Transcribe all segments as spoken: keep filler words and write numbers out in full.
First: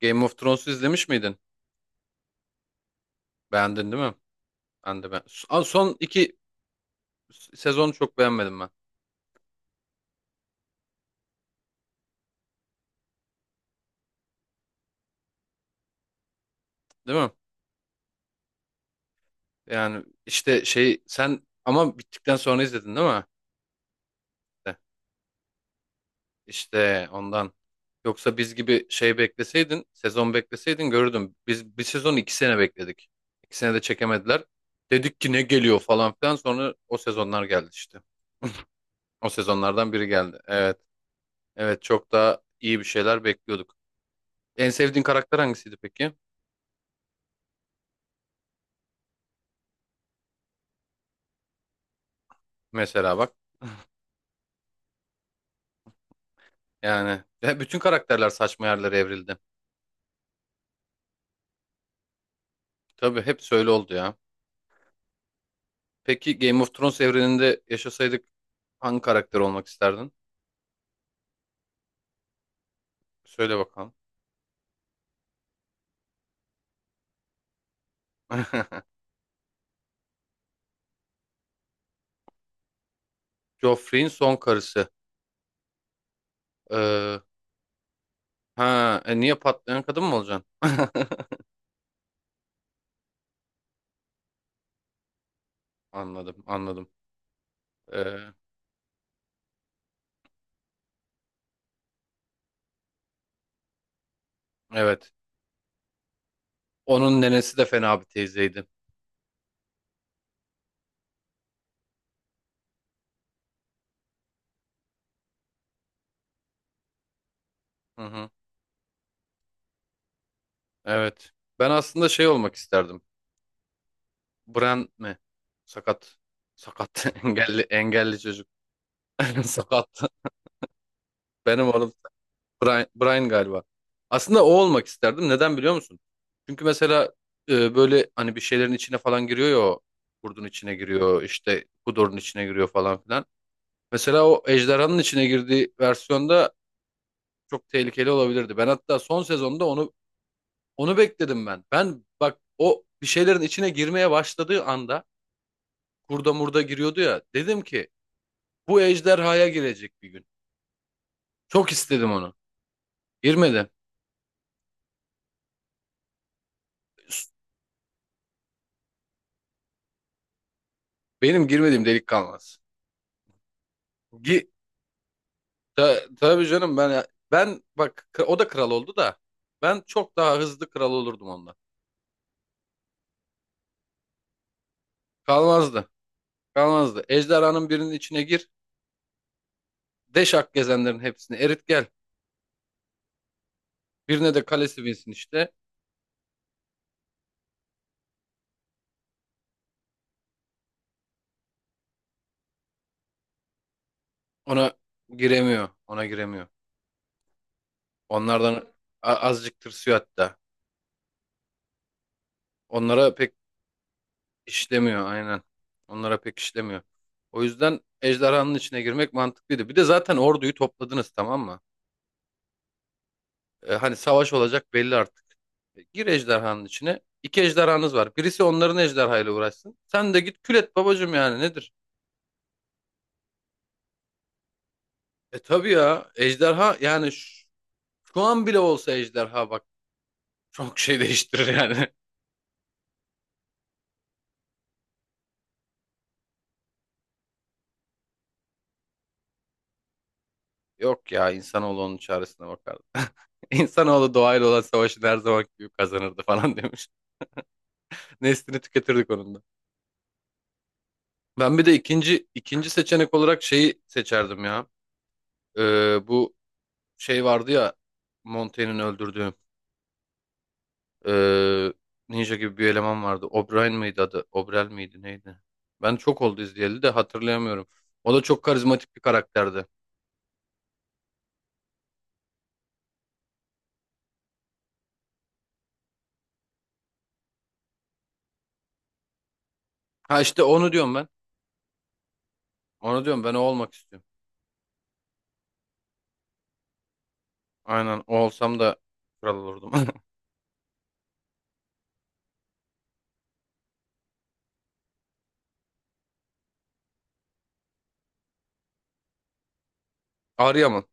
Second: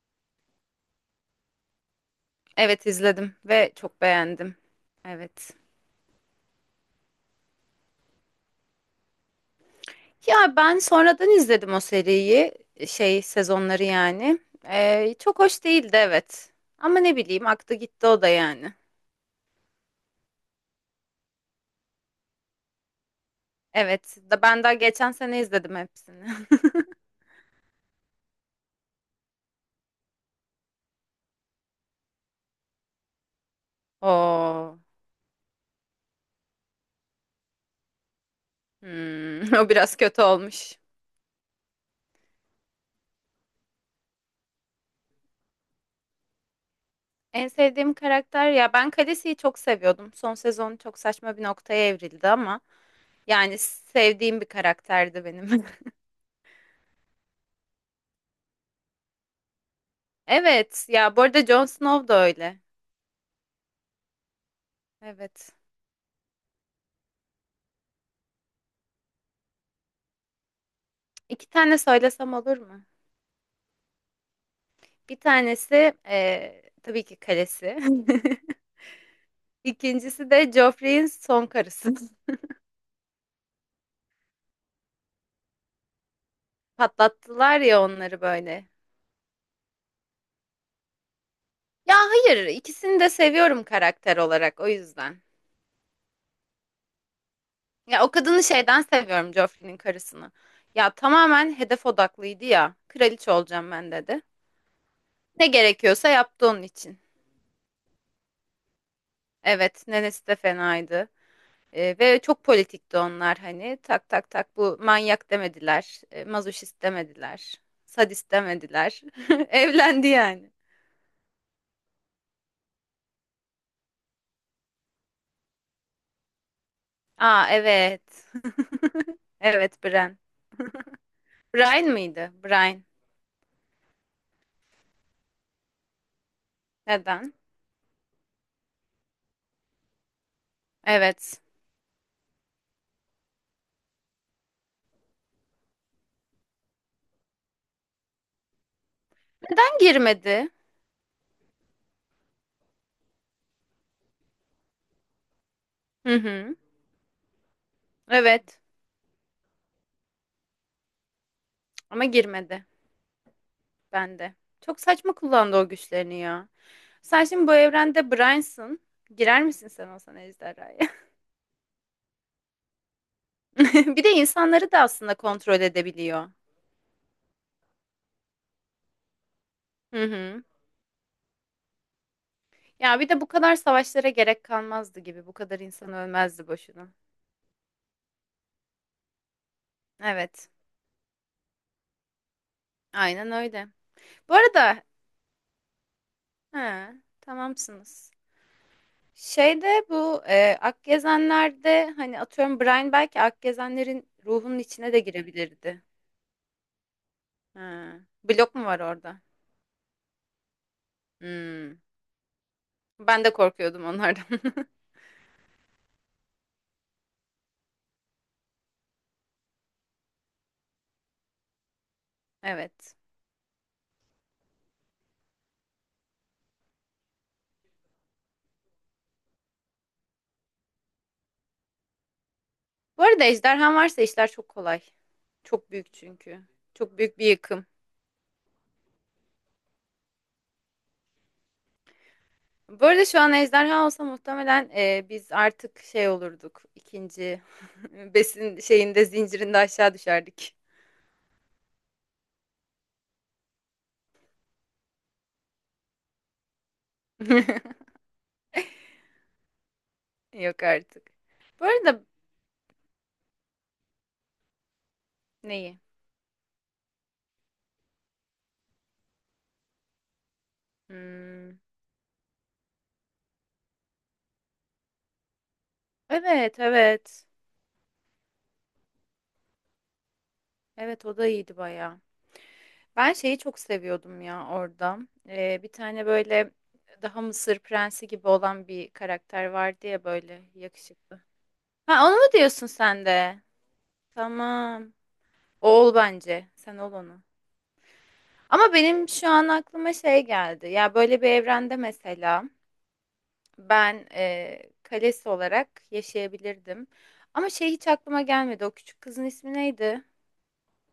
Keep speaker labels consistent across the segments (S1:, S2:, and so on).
S1: Game of Thrones'u izlemiş miydin?
S2: Evet izledim ve
S1: Beğendin
S2: çok
S1: değil mi?
S2: beğendim.
S1: Ben de ben.
S2: Evet.
S1: Son son iki sezonu çok beğenmedim ben.
S2: Ya ben sonradan izledim o seriyi, şey sezonları yani. Ee, çok hoş değildi evet. Ama ne
S1: Değil mi?
S2: bileyim aktı gitti o da yani.
S1: Yani işte şey sen ama bittikten sonra izledin değil mi?
S2: Evet, da ben daha
S1: İşte
S2: geçen sene izledim hepsini.
S1: işte ondan. Yoksa biz gibi şey bekleseydin, sezon bekleseydin görürdüm. Biz bir sezon iki sene bekledik. iki sene de çekemediler.
S2: Oo,
S1: Dedik ki ne geliyor falan filan, sonra o sezonlar geldi işte. O
S2: hmm, o
S1: sezonlardan
S2: biraz
S1: biri
S2: kötü
S1: geldi.
S2: olmuş.
S1: Evet. Evet, çok daha iyi bir şeyler bekliyorduk. En sevdiğin karakter hangisiydi peki?
S2: En sevdiğim karakter ya ben Khaleesi'yi çok seviyordum. Son sezon çok saçma bir noktaya evrildi ama
S1: Mesela bak.
S2: yani sevdiğim bir karakterdi benim.
S1: Yani ve bütün karakterler saçma yerlere evrildi.
S2: Evet, ya bu arada Jon Snow da öyle.
S1: Tabii hep öyle oldu ya.
S2: Evet.
S1: Peki Game of Thrones evreninde yaşasaydık hangi karakter olmak isterdin?
S2: İki tane söylesem olur mu?
S1: Söyle bakalım.
S2: Bir tanesi eee, tabii ki kalesi. İkincisi de Joffrey'in son karısı.
S1: Joffrey'in son karısı. Ee,
S2: Patlattılar ya onları böyle.
S1: ha, e, niye patlayan kadın mı olacaksın?
S2: Ya hayır, ikisini de seviyorum karakter olarak o yüzden.
S1: Anladım, anladım.
S2: Ya o
S1: Ee,
S2: kadını şeyden seviyorum Joffrey'nin karısını. Ya tamamen hedef odaklıydı ya. Kraliçe olacağım ben dedi.
S1: evet.
S2: Ne gerekiyorsa yaptı onun için.
S1: Onun nenesi de fena bir teyzeydi.
S2: Evet, nenesi de fenaydı. E, ve çok politikti onlar hani tak tak tak bu manyak demediler, e, mazoşist demediler,
S1: Hı hı.
S2: sadist demediler. Evlendi yani.
S1: Evet. Ben aslında şey olmak isterdim. Bran mi? Sakat. Sakat.
S2: Aa
S1: Engelli,
S2: evet.
S1: engelli çocuk.
S2: Evet
S1: Sakat.
S2: Brian.
S1: Benim
S2: Brian
S1: oğlum
S2: mıydı? Brian.
S1: Brian, Brian galiba. Aslında o olmak isterdim. Neden biliyor musun? Çünkü mesela
S2: Neden?
S1: e, böyle hani bir şeylerin içine falan giriyor ya o. Kurdun içine giriyor,
S2: Evet.
S1: işte kudurun içine giriyor falan filan. Mesela o ejderhanın içine girdiği versiyonda çok tehlikeli olabilirdi. Ben hatta son sezonda
S2: Ben
S1: onu
S2: girmedi.
S1: onu bekledim ben. Ben bak, o bir şeylerin içine girmeye başladığı anda
S2: Hı
S1: kurda
S2: hı.
S1: murda giriyordu ya. Dedim ki
S2: Evet.
S1: bu ejderhaya girecek bir gün. Çok
S2: Ama
S1: istedim onu.
S2: girmedi
S1: Girmedi.
S2: bende. Çok saçma kullandı o güçlerini ya. Sen şimdi bu evrende Brian'sın. Girer misin sen olsan ejderhaya?
S1: Benim girmediğim delik kalmaz.
S2: Bir de insanları da aslında kontrol
S1: Ta-
S2: edebiliyor.
S1: tabii canım, ben ben bak, k- o da kral oldu da ben
S2: Hı
S1: çok daha
S2: hı.
S1: hızlı kral olurdum onunla.
S2: Ya bir de bu kadar savaşlara gerek kalmazdı gibi. Bu kadar
S1: Kalmazdı.
S2: insan ölmezdi boşuna.
S1: Kalmazdı. Ejderhanın birinin içine gir.
S2: Evet.
S1: Deşak gezenlerin hepsini erit gel.
S2: Aynen öyle. Bu
S1: Birine de
S2: arada
S1: kalesi binsin işte.
S2: he, tamamsınız. Şeyde bu e, Akgezenler'de hani atıyorum Brian belki Akgezenlerin ruhunun
S1: Ona
S2: içine de
S1: giremiyor.
S2: girebilirdi.
S1: Ona giremiyor.
S2: He.
S1: Onlardan
S2: Blok mu var
S1: a-
S2: orada?
S1: azıcık tırsıyor hatta.
S2: Hmm.
S1: Onlara
S2: Ben de
S1: pek
S2: korkuyordum onlardan.
S1: işlemiyor aynen. Onlara pek işlemiyor. O yüzden ejderhanın içine girmek mantıklıydı. Bir de zaten orduyu topladınız tamam mı?
S2: Evet.
S1: E, hani savaş olacak belli artık. E, Gir ejderhanın içine. İki ejderhanız var. Birisi onların ejderhayla uğraşsın. Sen de git kül et babacım, yani nedir?
S2: Bu arada ejderhan varsa işler çok kolay.
S1: E tabii
S2: Çok büyük
S1: ya,
S2: çünkü.
S1: ejderha
S2: Çok
S1: yani
S2: büyük bir
S1: şu,
S2: yıkım.
S1: şu an bile olsa ejderha bak çok şey değiştirir yani.
S2: Bu arada şu an ejderha olsa muhtemelen e, biz artık şey olurduk. İkinci besin şeyinde zincirinde aşağı düşerdik.
S1: Yok ya, insanoğlu onun çaresine bakardı. İnsanoğlu doğayla olan savaşı her zaman gibi kazanırdı falan demiş. Neslini tüketirdik onun da.
S2: Yok artık.
S1: Ben bir
S2: Bu
S1: de
S2: arada
S1: ikinci ikinci seçenek olarak şeyi seçerdim ya.
S2: neyi?
S1: Ee, bu şey vardı ya, Montaigne'in öldürdüğü.
S2: Hmm,
S1: Ee, Ninja gibi bir eleman vardı. O'Brien miydi adı? O'Brel miydi neydi? Ben çok oldu
S2: evet,
S1: izleyeli de
S2: evet.
S1: hatırlayamıyorum. O da çok karizmatik bir karakterdi.
S2: Evet o da iyiydi bayağı. Ben şeyi çok seviyordum ya orada. E, bir tane böyle daha Mısır prensi gibi olan bir karakter vardı ya
S1: Ha işte
S2: böyle
S1: onu diyorum ben.
S2: yakışıklı. Ha onu mu diyorsun
S1: Onu
S2: sen
S1: diyorum ben, o
S2: de?
S1: olmak istiyorum.
S2: Tamam. O ol bence. Sen ol onu.
S1: Aynen o olsam
S2: Ama
S1: da
S2: benim şu
S1: kral
S2: an
S1: olurdum.
S2: aklıma şey geldi. Ya böyle bir evrende mesela ben e, kalesi olarak yaşayabilirdim. Ama şey hiç aklıma gelmedi. O küçük kızın ismi neydi?
S1: Arya mı?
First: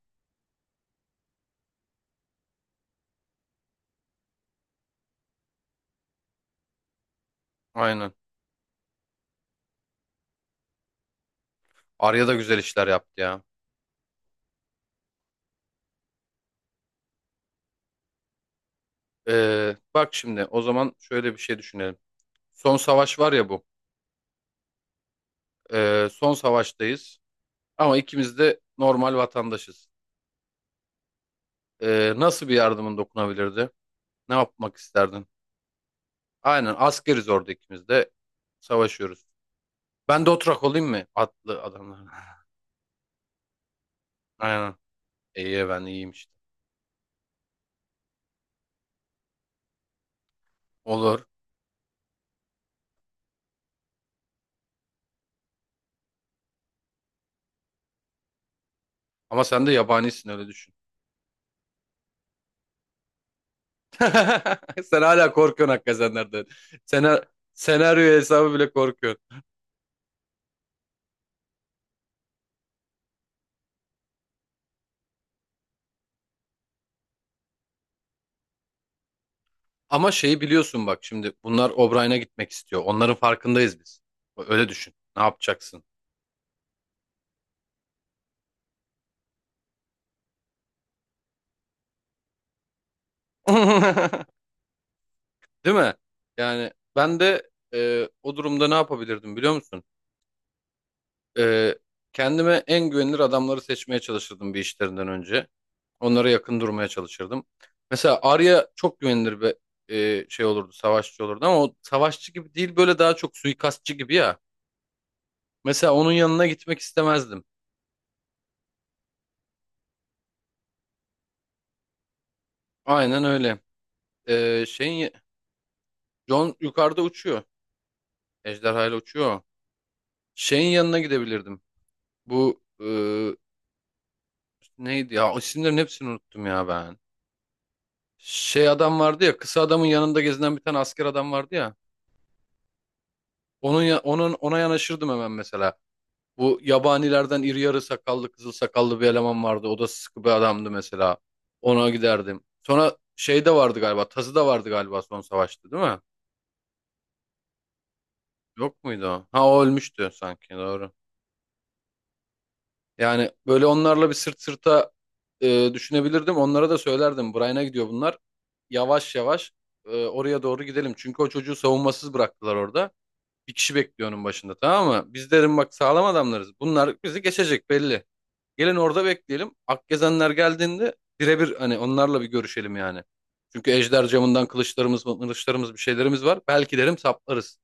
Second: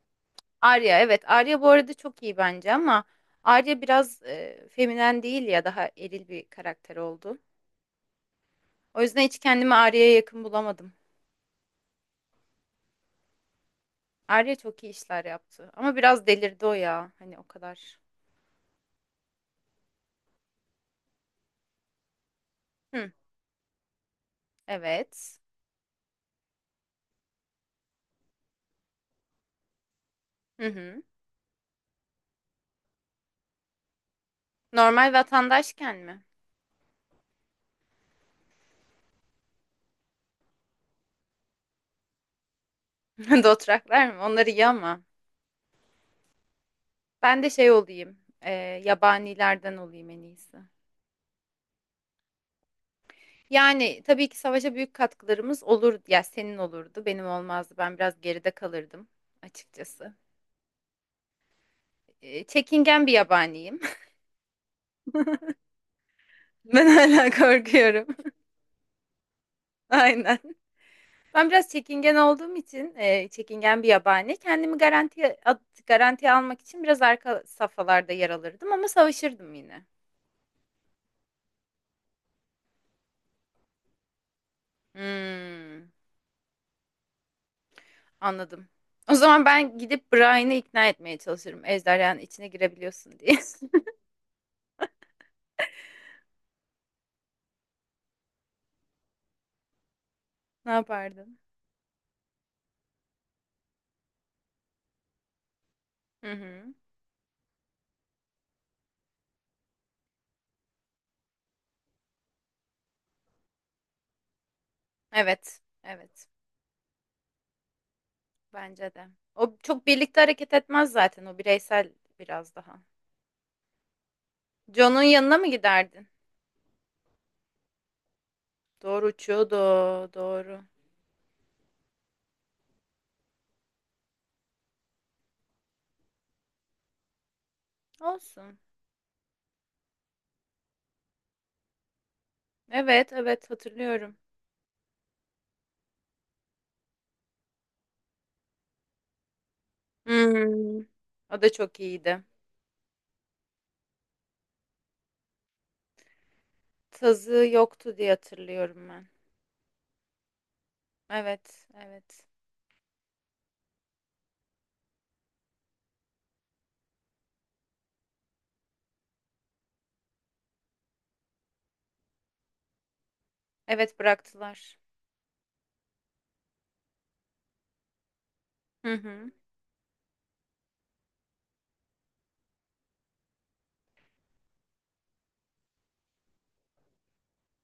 S2: Arya. Evet, Arya bu arada çok iyi bence ama Arya biraz e, feminen değil ya daha eril bir karakter oldu.
S1: Aynen.
S2: O yüzden hiç kendimi Arya'ya yakın bulamadım.
S1: Arya da güzel işler yaptı ya.
S2: Arya çok iyi işler yaptı. Ama biraz delirdi o ya. Hani o kadar.
S1: Ee, bak şimdi o zaman şöyle bir şey düşünelim. Son
S2: Hı,
S1: savaş var ya bu.
S2: evet.
S1: Ee, son savaştayız. Ama ikimiz de normal vatandaşız.
S2: Hı hı.
S1: Ee, nasıl bir yardımın dokunabilirdi? Ne yapmak
S2: Normal
S1: isterdin?
S2: vatandaşken mi?
S1: Aynen, askeriz orada, ikimiz de savaşıyoruz. Ben de oturak olayım mı? Atlı adamlar.
S2: Dothraklar mı? Onlar iyi
S1: Aynen.
S2: ama.
S1: İyi, ben iyiyim işte.
S2: Ben de şey olayım, e, yabanilerden olayım en iyisi.
S1: Olur.
S2: Yani tabii ki savaşa büyük katkılarımız olurdu. Ya senin olurdu, benim olmazdı. Ben biraz geride kalırdım
S1: Ama sen de
S2: açıkçası.
S1: yabanisin, öyle düşün.
S2: E, çekingen bir yabaniyim.
S1: Sen hala korkuyorsun hakikaten.
S2: Ben
S1: Sena
S2: hala korkuyorum.
S1: Senaryo hesabı bile korkuyorsun.
S2: Aynen. Ben biraz çekingen olduğum için, e, çekingen bir yabani. Kendimi garantiye at- garantiye almak için biraz arka safhalarda yer alırdım ama savaşırdım yine.
S1: Ama şeyi biliyorsun, bak şimdi bunlar O'Brien'e gitmek istiyor. Onların farkındayız biz. Öyle düşün. Ne yapacaksın?
S2: Hmm. Anladım. O zaman ben gidip Brian'ı ikna etmeye çalışırım. Ejderhanın içine girebiliyorsun diye.
S1: Değil mi? Yani ben de e, o durumda ne yapabilirdim biliyor musun?
S2: Ne yapardın?
S1: Ee, Kendime en güvenilir adamları seçmeye çalışırdım bir, işlerinden önce. Onlara
S2: Hı
S1: yakın
S2: hı.
S1: durmaya çalışırdım. Mesela Arya çok güvenilir bir e, şey olurdu, savaşçı olurdu ama o savaşçı gibi değil, böyle daha çok suikastçı gibi ya.
S2: Evet.
S1: Mesela onun
S2: Evet.
S1: yanına gitmek istemezdim.
S2: Bence de. O çok birlikte hareket etmez zaten. O bireysel biraz daha.
S1: Aynen öyle. Ee,
S2: John'un
S1: şeyin
S2: yanına mı giderdin?
S1: Jon yukarıda uçuyor. Ejderha ile
S2: Doğru
S1: uçuyor, o.
S2: uçuyordu. Doğru.
S1: Şeyin yanına gidebilirdim. Bu e, neydi ya? İsimlerin hepsini unuttum ya ben.
S2: Olsun.
S1: Şey adam vardı ya, kısa adamın yanında gezinen bir tane asker adam vardı ya.
S2: Evet. Evet.
S1: Onun ya-
S2: Hatırlıyorum.
S1: onun ona yanaşırdım hemen mesela. Bu yabanilerden iri yarı sakallı, kızıl sakallı bir eleman vardı. O da sıkı bir adamdı
S2: Hmm.
S1: mesela.
S2: O da çok
S1: Ona
S2: iyiydi.
S1: giderdim. Sonra şey de vardı galiba. Tazı da vardı galiba son savaşta değil mi?
S2: Tazı yoktu diye
S1: Yok
S2: hatırlıyorum ben.
S1: muydu o? Ha o ölmüştü sanki, doğru.
S2: Evet. Evet.
S1: Yani böyle onlarla bir sırt sırta e, düşünebilirdim. Onlara da söylerdim. Brian'a gidiyor bunlar. Yavaş yavaş e, oraya doğru gidelim. Çünkü o çocuğu savunmasız bıraktılar orada. Bir kişi
S2: Evet
S1: bekliyor onun başında,
S2: bıraktılar.
S1: tamam mı? Biz, derim, bak sağlam adamlarız. Bunlar bizi geçecek belli. Gelin
S2: Hı
S1: orada
S2: hı.
S1: bekleyelim. Akgezenler geldiğinde birebir hani onlarla bir görüşelim yani. Çünkü ejder camından kılıçlarımız, kılıçlarımız bir şeylerimiz var. Belki derim saplarız.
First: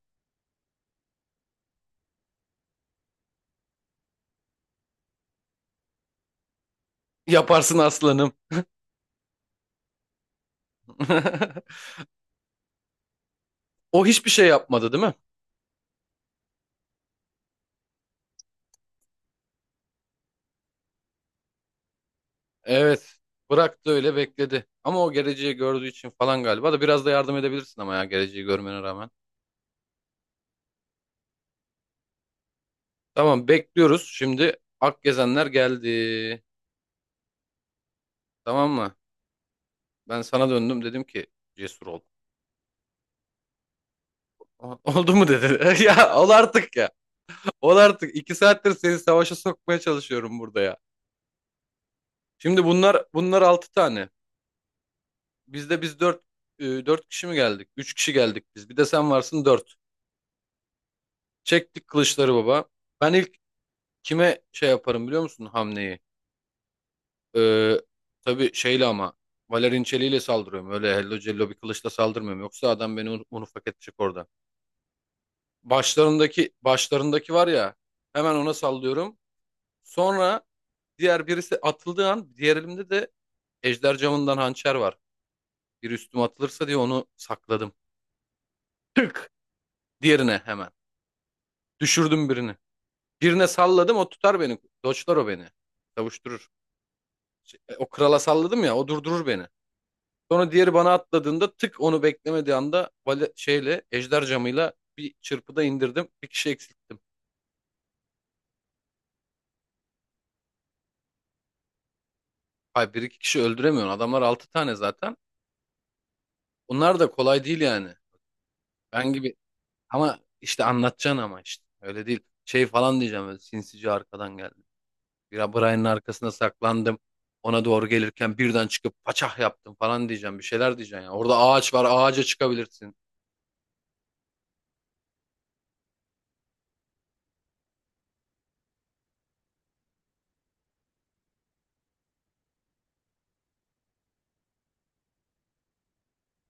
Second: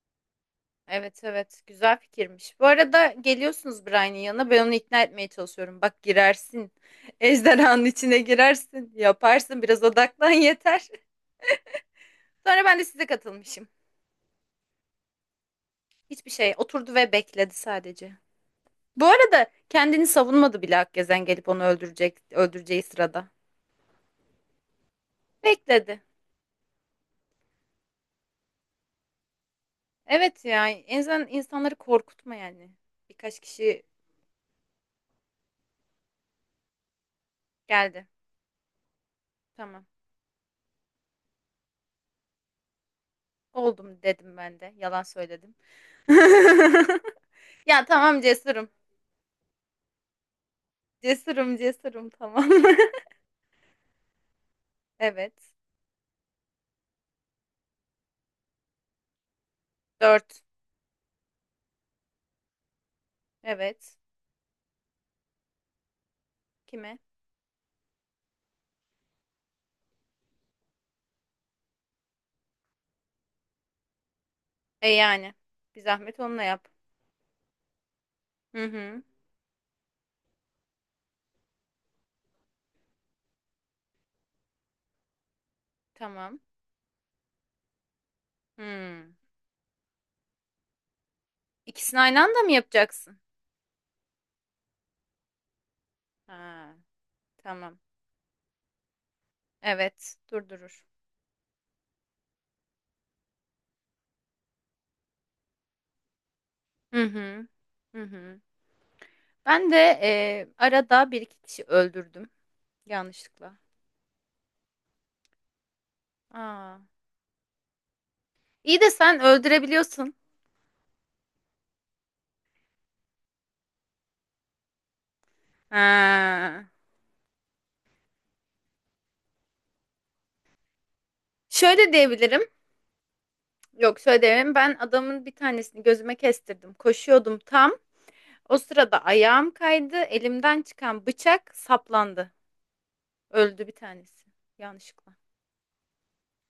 S2: Evet evet güzel fikirmiş. Bu arada geliyorsunuz Brian'in yanına ben onu ikna etmeye çalışıyorum. Bak girersin
S1: Yaparsın
S2: ejderhanın içine
S1: aslanım.
S2: girersin yaparsın biraz odaklan yeter. Sonra ben de size katılmışım.
S1: O hiçbir şey yapmadı değil mi?
S2: Hiçbir şey oturdu ve bekledi sadece. Bu arada kendini savunmadı bile Akgezen gelip onu öldürecek öldüreceği
S1: Evet.
S2: sırada.
S1: Bıraktı, öyle bekledi. Ama o geleceği gördüğü
S2: Bekledi.
S1: için falan galiba da biraz da yardım edebilirsin ama ya, geleceği görmene rağmen.
S2: Evet ya en azından insanları korkutma yani. Birkaç
S1: Tamam,
S2: kişi
S1: bekliyoruz. Şimdi Akgezenler geldi.
S2: geldi.
S1: Tamam mı?
S2: Tamam
S1: Ben sana döndüm, dedim ki cesur ol.
S2: oldum dedim ben de yalan
S1: Oldu mu, dedi.
S2: söyledim.
S1: Ya ol artık ya. Ol
S2: Ya
S1: artık.
S2: tamam
S1: İki
S2: cesurum.
S1: saattir seni savaşa sokmaya çalışıyorum burada ya.
S2: Cesurum cesurum tamam.
S1: Şimdi bunlar bunlar altı tane.
S2: Evet.
S1: Bizde biz dört e, dört kişi mi geldik? Üç kişi geldik biz. Bir de sen varsın, dört.
S2: Dört.
S1: Çektik kılıçları baba. Ben ilk
S2: Evet.
S1: kime şey yaparım biliyor musun, hamleyi?
S2: Kime?
S1: Ee, tabii şeyle ama Valerian çeliğiyle saldırıyorum. Öyle hello cello bir kılıçla saldırmıyorum. Yoksa adam beni un, unufak edecek orada.
S2: E yani. Bir zahmet onunla
S1: Başlarındaki
S2: yap.
S1: başlarındaki var ya, hemen ona
S2: Hı hı.
S1: sallıyorum. Sonra diğer birisi atıldığı an diğer elimde de ejder camından hançer var. Bir üstüme
S2: Tamam.
S1: atılırsa diye onu sakladım.
S2: Hmm.
S1: Tık! Diğerine hemen.
S2: İkisini aynı
S1: Düşürdüm
S2: anda mı
S1: birini.
S2: yapacaksın?
S1: Birine salladım, o tutar beni. Doçlar o beni. Savuşturur.
S2: Ha,
S1: Şey, e,
S2: tamam.
S1: O krala salladım ya, o durdurur beni.
S2: Evet.
S1: Sonra diğeri
S2: Durdurur.
S1: bana atladığında tık, onu beklemediği anda vale, şeyle ejder camıyla bir çırpıda indirdim. Bir kişi eksilttim.
S2: Hı hı. Hı hı. Ben de e, arada bir iki kişi öldürdüm.
S1: Hayır, bir iki kişi
S2: Yanlışlıkla.
S1: öldüremiyorsun. Adamlar altı tane zaten.
S2: Aa.
S1: Onlar da kolay değil yani.
S2: İyi de
S1: Ben
S2: sen
S1: gibi
S2: öldürebiliyorsun.
S1: ama işte anlatacaksın ama işte. Öyle değil. Şey falan diyeceğim, böyle sinsice arkadan geldi. Ya Brian'ın arkasına
S2: Ha.
S1: saklandım. Ona doğru gelirken birden çıkıp paçah yaptım falan diyeceğim. Bir şeyler diyeceksin ya. Orada ağaç var,
S2: Şöyle
S1: ağaca
S2: diyebilirim.
S1: çıkabilirsin.
S2: Yok şöyle diyemem. Ben adamın bir tanesini gözüme kestirdim. Koşuyordum tam. O sırada ayağım kaydı. Elimden çıkan bıçak saplandı. Öldü bir tanesi. Yanlışlıkla.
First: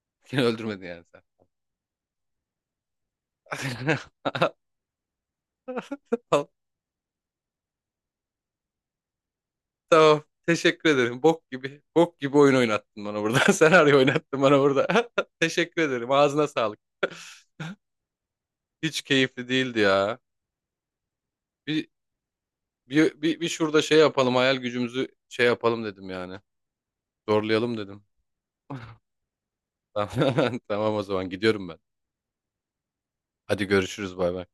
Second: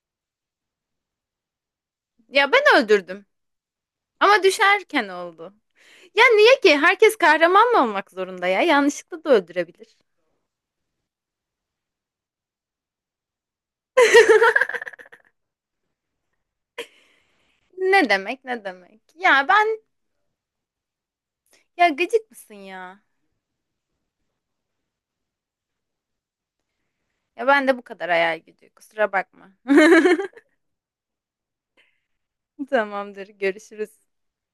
S1: Seni öldürmedi yani sen.
S2: Ya ben öldürdüm. Ama düşerken oldu. Ya niye ki? Herkes kahraman mı olmak zorunda ya? Yanlışlıkla da öldürebilir.
S1: Tamam. Teşekkür ederim. Bok gibi. Bok gibi oyun oynattın bana burada. Senaryo oynattın bana burada. Teşekkür ederim. Ağzına sağlık.
S2: Ne demek ne demek?
S1: Hiç keyifli
S2: Ya ben
S1: değildi ya. Bir,
S2: ya gıcık mısın ya?
S1: bir, bir, bir şurada şey yapalım. Hayal gücümüzü şey yapalım dedim yani.
S2: Ya ben de
S1: Zorlayalım
S2: bu
S1: dedim.
S2: kadar hayal gücü. Kusura bakma.
S1: Tamam, tamam o zaman gidiyorum ben.
S2: Tamamdır.
S1: Hadi
S2: Görüşürüz.
S1: görüşürüz, bay bay.